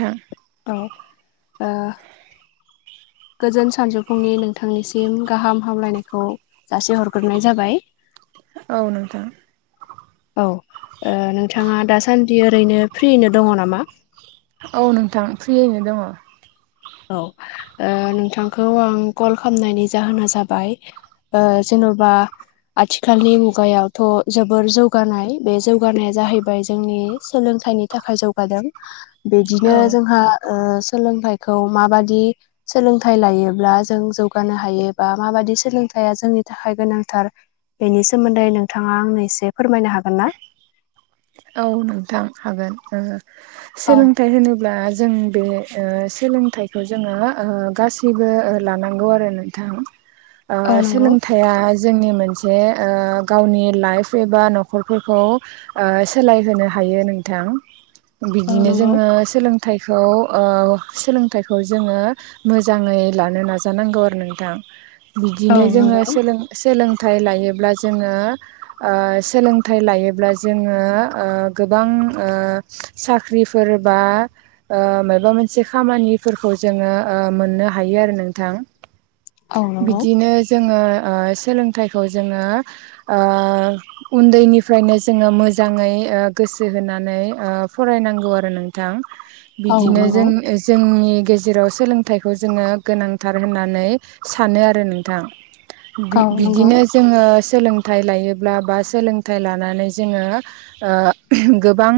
था औ ओ गोजोन सानजौफुंनि नोंथांनिसिम गाहाम हामलायनायखौ जासे हरग्रोनाय जाबाय औ नोंथां। औ नोंथाङा दासान्दि ओरैनो फ्रिनो दङ नामा? औ नोंथां फ्रियैनो दङ। औ नोंथांखौ आं कल खालामनायनि जाहोना जाबाय ओ जेन'बा आथिखालनि मुगायावथ' जोबोर जौगानाय बे जौगानाया जाहैबाय जोंनि सोलोंथाइनि थाखाय जौगादों बिदिनो जोंहा सोलोंथाइखौ माबादि सोलोंथाइ लायोब्ला जों जौगानो हायोबा माबाददि सोलोंथाइया जोंनि थाखाय गोनांथार बेनि सोमोन्दै नोंथाङा आंनै एसे फोरमायनो हागोन ना? औ नोंथां हागोन औ सोलों थाइ होनोब्ला जों बे सोलोंथाइखौ जोङो गासैबो लानांगौ आरो ना। बिथां [inaudible] ओ नंगौ सोलोंथाइ मा जोंनि मोनसे गावनि लाइफ एबा न'खरफोरखौ सोलायहोनो हायो नोंथां औ बिदिनो नंगौ जोङो थाइखौ ओ सोलोंथाइखौ जोङो मोजाङै लानो नाजानांगौ आरो नोंथां औ बिदिनो जोङो नंगौ सोलों सोलोंथाइ लायोब्ला जोङो सोलोंथाइ लायोब्ला जोङो ओ गोबां ओ साख्रिफोर बा माबा मोनसे खामानिफोरखौ जोङो मोननो हायो आरो नोंथां। औ नंगौ बिदिनो जोङो सोलोंथाइखौ जोङो उन्दैनिफ्रायनो जोङो मोजाङै गोसो होनानै फरायनांगौ आरो नोंथां औ बिदिनो नंगौ जों जोंनि गेजेराव सोलोंथाइखौ जोङो गोनांथार होननानै सानो आरो नोंथां औ नंगौ बिदिनो जोङो सोलोंथाइ लायोब्ला बा सोलोंथाइ लानानै जोङो गोबां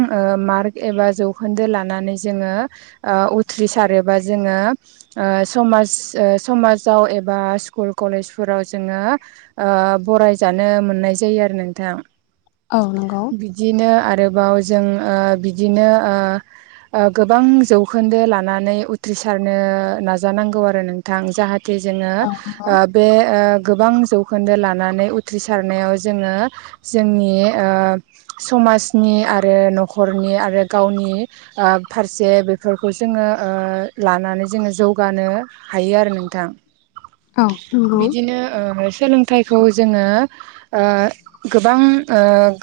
मार्क एबा जौखोन्दो लानानै जोङो उथ्रि सारोबा जोङो समाज समाजाव एबा स्कुल कलेजफोराव जोङो बरायजानो मोननाय जायो आरो नोंथां। औ नंगौ। बिदिनो आरोबाव जों बिदिनो गोबां जौखोन्दो लानानै उथ्रिसारनो नाजानांगौ आरो नोंथां जाहाथे जे जोङो औ नंगौ बे गोबां जौखोन्दो लानानै उथ्रिसारनायाव जोङो जोंनि समाजनि आरो न'खरनि आरो गावनि फारसे बेफोरखौ जोङो लानानै जोङो जौगानो हायो आरो नोंथां औ नंगौ बिदिनो सोलों थाइखौ जोङो गोबां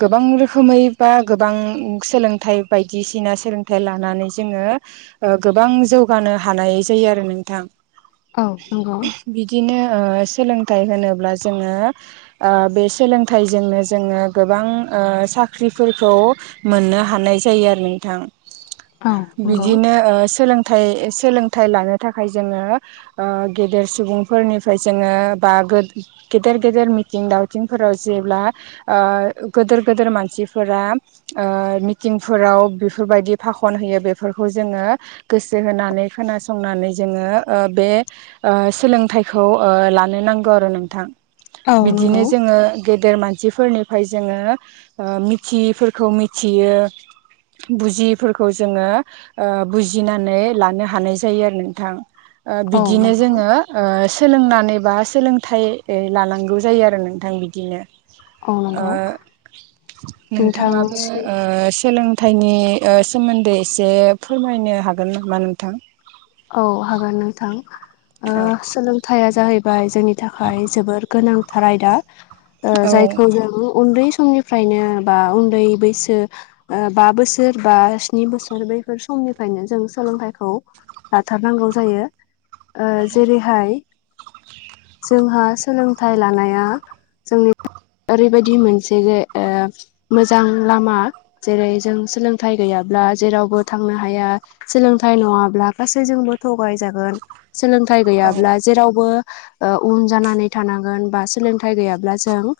गोबां रोखोम रोखोमै बा गोबां सोलोंथाइ बायदिसिना सोलोंथाइ लानानै जोङो गोबां जौगानो हानाय जायो आरो नोंथां। औ नंगौ बिदिनो सोलोंथाइ होनोब्ला जोङो बे सोलोंथाइजोंनो जोङो गोबां साख्रि साख्रिफोरखौ मोननो हानाय जायो आरो नोंथां बिदिनो सोलोंथाइ सोलोंथाइ लानो थाखाय जोङो गेदेर सुबुंफोरनिफ्राय जोङो बा गो गेदेर गेदेर मिथिं दावथिंफोराव जेब्ला गोदोर गोदोर मानसि मानसिफोरा मिटिंफोराव बेफोरबायदि फाखन होयो बेफोरखौ जोङो गोसो होनानै खोनासंनानै जोङो बे सोलोंथाइखौ लानो नांगौ आरो नोंथां बिदिनो जोङो गेदेर मानसिफोरनिफ्राय जोङो मिथियैफोरखौ मिथियो बुजियैफोरखौ जोङो बुजिनानै लानो हानाय जायो आरो नोंथां औ बिदिनो नंगौ जोङो सोलोंनानै बा सोलोंथाइ लानांगौ जायो आरो नोंथां बिदिनो ओ मावनांगौ नोंथाङाबो सोलों थायनि सोमोन्दै एसे फोरमायनो हागोन नामा नोंथां औ हागोन नोंथां औ सोलोंथाइया जाहैबाय जोंनि थाखाय जोबोर गोनांथार आयदा औ जायखौ जों उन्दै समनि फ्रायनो बा उन्दै बैसो ओ बा बोसोर बा स्नि बोसोर बैफोर समनिफ्रायनो जों सोलोंथाइखौ लाथारनांगौ जायो जेरैहाय जोंहा सोलोंथाइ लानाया जोंनि ओरैबायदि मोनसे मोजां लामा जेरै जों सोलोंथाइ गैयाब्ला जेरावबो थांनो हाया सोलोंथाइ नङाब्ला गासै जोंबो थगायजागोन सोलोंथाइ औ गैयाब्ला जेरावबो उन जानानै थानांगोन बा सोलोंथाइ गैयाब्ला जों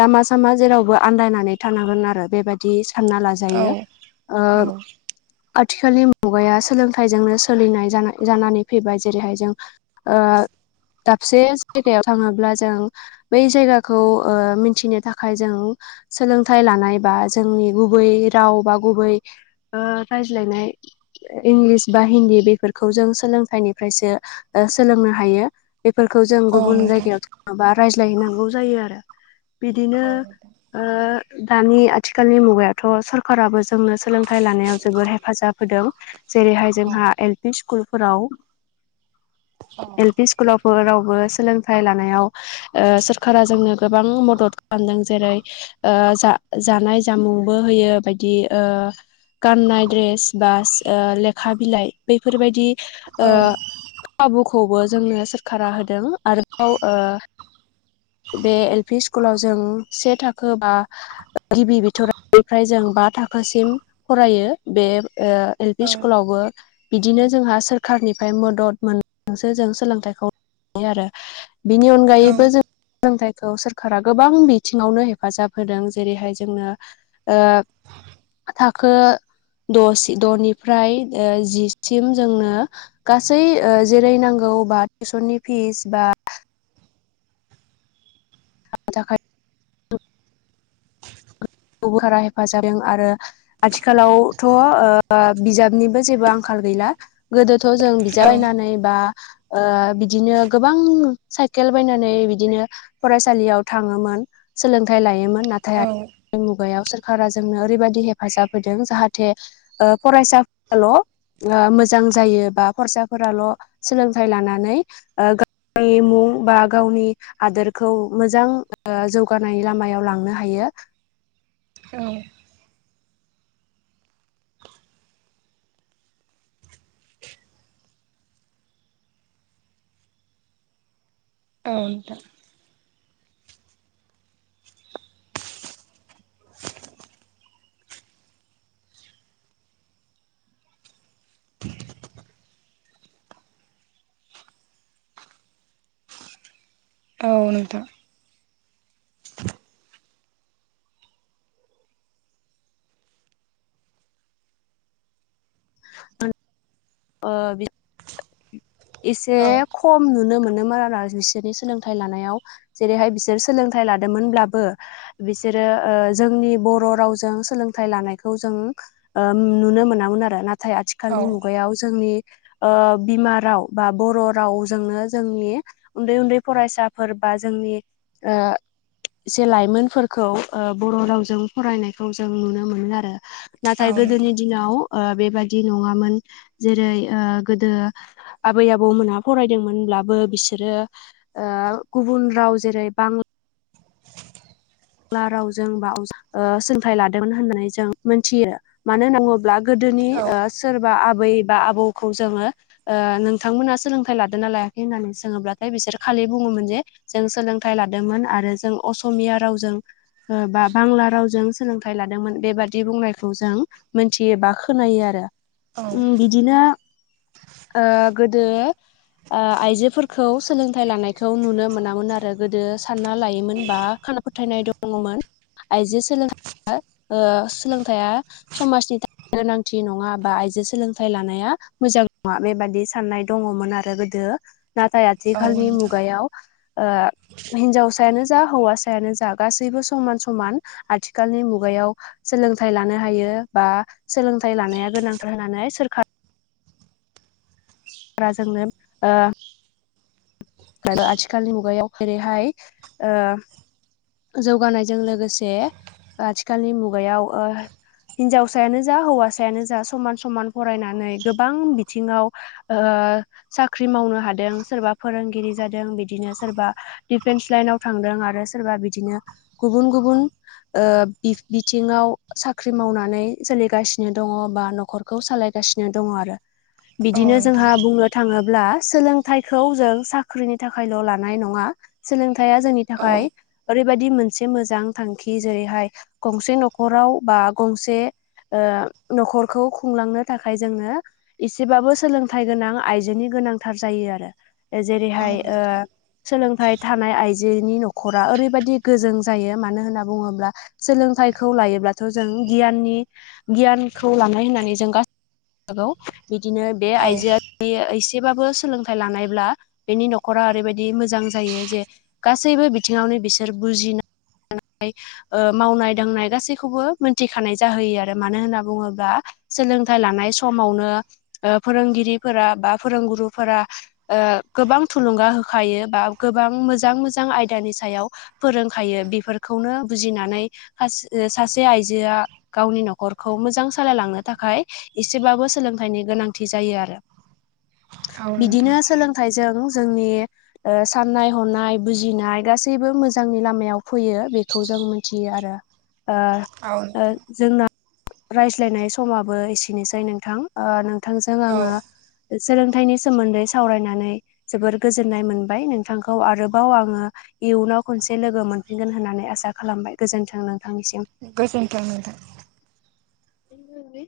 लामा सामा जेरावबो आनन्दायनानै थांनांगोन आरो बेबायदि सानना औ लाजायो आथिखालनि मुगाया सोलोंथाइजोंनो सोलिनाय जाना जानानै फैबाय जेरैहाय जों दाबसे जायगायाव थाङोब्ला जों बै जायगाखौ मिथिनो थाखाय जों सोलोंथाइ लानाय बा जोंनि गुबै राव बा गुबै राय्लायनाय इंलिस बा हिन्दी बेफोरखौ जों सोलोंथाइनिफ्रायसो सोलोंनो हायो बेफोरखौ जों औ गुबुन नोंथां। जायगायाव माबा रायज्लायहनांगौ जायो आरो बिदिनो औ दानि आथिखालनि मुगायावथ' सरकाराबो जोंनो सोलोंथाइ लानायाव जोबोद हेफाजाब होदों जेरैहाय औ जोंहा एल पि स्कुलफोराव औ स्कुलावबो रावबो सोलोंथाइ लानायाव सोरखारा जोंनो गोबां मदद खालामदों जेरै जा जानाय जामुंबो होयो बायदि गाननाय द्रेस बा लेखा बिलाइ बैफोरबायदि खाबुखौबो जोंनो सोरखारा होदों आरोबाव बे एल पि स्कुलाव जों से थाखो बा गिबि बिथोरनिफ्राय जों बा थाखोसिम फरायो बे एल औ पि स्कुल आावबो बिदिनो जोंहा सोरखारनिफ्राय मदद मोननानैसो जों सोलोंथाइखौायो आरो बेनि अनगायैबो जों सोलोंथाइखौ सोरखारा गोबां बिथिङावनो हेफाजाब होदों जेरैहाय जोंनो थाखो द द'निफ्राय जि सिम जोंनो गासै जेरै नांगौ बा टिउसननि फिस बा ज [unintelligible] आथिखालावथ' ओ बिजाबनिबो जेबो आंखाल गैला गोदोथ' जों औ बिजाब बायनानै बा ओ बिदिनो गोबां साइकेल बायनानै बिदिनो फरायसालियाव थाङोमोन सोलोंथाइ लायोमोन नाथाय आ मुगायाव सोरखारा जोंनो ओरैबादि हेफाजाब होदों जाहाथे फरायसाफ्राल' ओ मोजां जायो बा फरायसाफोराल' सोलोंथाइ लानानै ओ गावनि मुं बा गावनि हादोरखौ मोजां ओ जौगानायनि लामायाव लांनो हायो औ औ औ नोंथां [inaudible] इसे औ खम नुनो मोनोमोन आरो बिसोरनि सोलोंथाइ लानायाव जेरैहाय बिसोर सोलोंथाइ लादोंमोनब्लाबो बिसोरो ओ जोंनि बर' रावजों सोलोंथाइ लानायखौ जों ओ नुनो मोनामोन आरो नाथाय औ आथिखालनि मुगायाव जोंनि ओ बिमा राव बा बर' रावजोंनो जोंनि उन्दै उन्दै फरायसाफोर बा जोंनि ओ जे लाइमोनफोरखौ ओ बर' रावजों फरायनायखौ जों नुनो मोनो आरो औ नाथाय नोंथां गोदोनि ओ दिनाव बेबादि नङामोन जेरै ओ गोदो आबै आबौमोनहा फरायदोंमोनब्लाबो बिसोरो ओ गुबुन राव जेरै बां ला रावजों बा ओ सोलोंथाइ लादोंमोन होननानै जों मोनथियो मानो होनना बुङोब्ला गोदोनि ओ सोरबा आबै बा आबौखौ जोङो नोंथांमोना सोलोंथाइ लादोंना लायाखै होननानै सोङोब्लाथाय बिसोर खालि बुङोमोन जे जों सोलोंथाइ लादोंमोन आरो जों असमिया रावजों ओ बा बांला रावजों सोलोंथाइ लादोंमोन बेबादि बुंनायखौ जों मोनथियोबा खोनायो आरो औ ओम बिदिनो ओ गोदो ओ आइजोफोरखौ सोलोंथाइ लानायखौ नुनो मोनामोन आरो गोदो सानना लायोमोन बा खाना फोथायनाय दङमोन आइजो सोलों ओ सोलोंथाइया समाजनि था गोनांथि नङा बा आइजो सोलोंथाइ लानाया मोजां नङा बेबादि साननाय दङमोन आरो गोदो नाथाय औ आथिखालनि नोंथां मुगायाव हिन्जावसायानो जा हौवासायानो जा गासैबो समान समान आथिखालनि मुगायाव सोलोंथाइ लानो हायो बा सोलोंथाइ लानाया गोनांथार होननानै सोरखार रा जोंनो ओ आरो आथिखालनि मुगायाव जेरैहाय जौगानायजों लोगोसे आथिखालनि मुगायाव ओ हिनजावसायानो जा हौवासायानो जा समान समान फरायनानै गोबां बिथिङाव ओ साख्रि मावनो हादों सोरबा फोरोंगिरि जादों बिदिनो सोरबा दिफेन्स लाइनाव थांदों आरो सोरबा बिदिनो गुबुन गुबुन ओ बि बिथिङाव साख्रि मावनानै सोलिगासिनो दङ बा न'खर खौ सालायगासिनो दङ आरो औ बिदिनो नोंथां जोंहा बुंनो थाङोब्ला सोलोंथाइखौ जों साख्रिनि थाखायल' लानाय नङा सोलोंथाया जोंनि औ थाखाय ओरैबायादि मोनसे मोजां थांखि जेरैहाय गंसे न'खराव बा गंसे ओ न'खरखौ खुंलांनो थाखाय जोङो एसेबाबो सोलोंथाइ गोनां आइजोनि गोनांथार जायो आरो औ जेरैहाय नोंथां सोलोंथाइ थानाय आइजोनि न'खरा ओरै बायादि गोजों जायो मानो होन्ना बुङोब्ला सोलोंथाइखौ लायोब्लाथ' जों गियाननि गियानखौ लानाय होननानै जों गासै बिदिनो बे औ आइजोआ बियो एसेबाबो सोलोंथाइ लानायब्ला बेनि न'खरा ओरैबायदि मोजां जायो जे गासैबो बिथिङावनो बिसोर बुजिनो [inaudible] ओ मावनाय दांनाय गासैखौबो मोनथिखानाय जाहोयो आरो मानो होनना बुङोब्ला सोलोंथाइ लानाय समावनो ओ फोरोंगिरिफोरा बा फोरोंगुरुफोरा ओ गोबां थुलुंगा होखायो बा गोबां मोजां मोजां आयदानि सायाव फोरोंखायो बेफोरखौनो बुजिनानै सा-सासे आइजोआ गावनि न'खरखौ मोजां सालायलांनो थाखाय एसेबाबो सोलोंथाइनि गोनांथि जायो आरो औ नोंथां बिदिनो सोलों थायजों जोंनि ओ सनाय हनाय बुजिनाय गासैबो मो जांनि लामायाव फैयो बेखौ जों मिथियो आरो ओ औ ओ नोंथां जोंना रायज्लायनाय समाबो एसेनोसै नोंथां ओ नोंथांजों औ आङो सोलोंथाइनि सोमोन्दै सावरायनानै जोबोर गोजोननाय मोनबाय नोंथांखौ आरोबाव आङो इयुनाव खनसे लोगो मोनफिनगोन होननानै आसा खालामबाय गोजोन्थों नोंथांनिसिम गोजोनथों नोंथां [inaudible]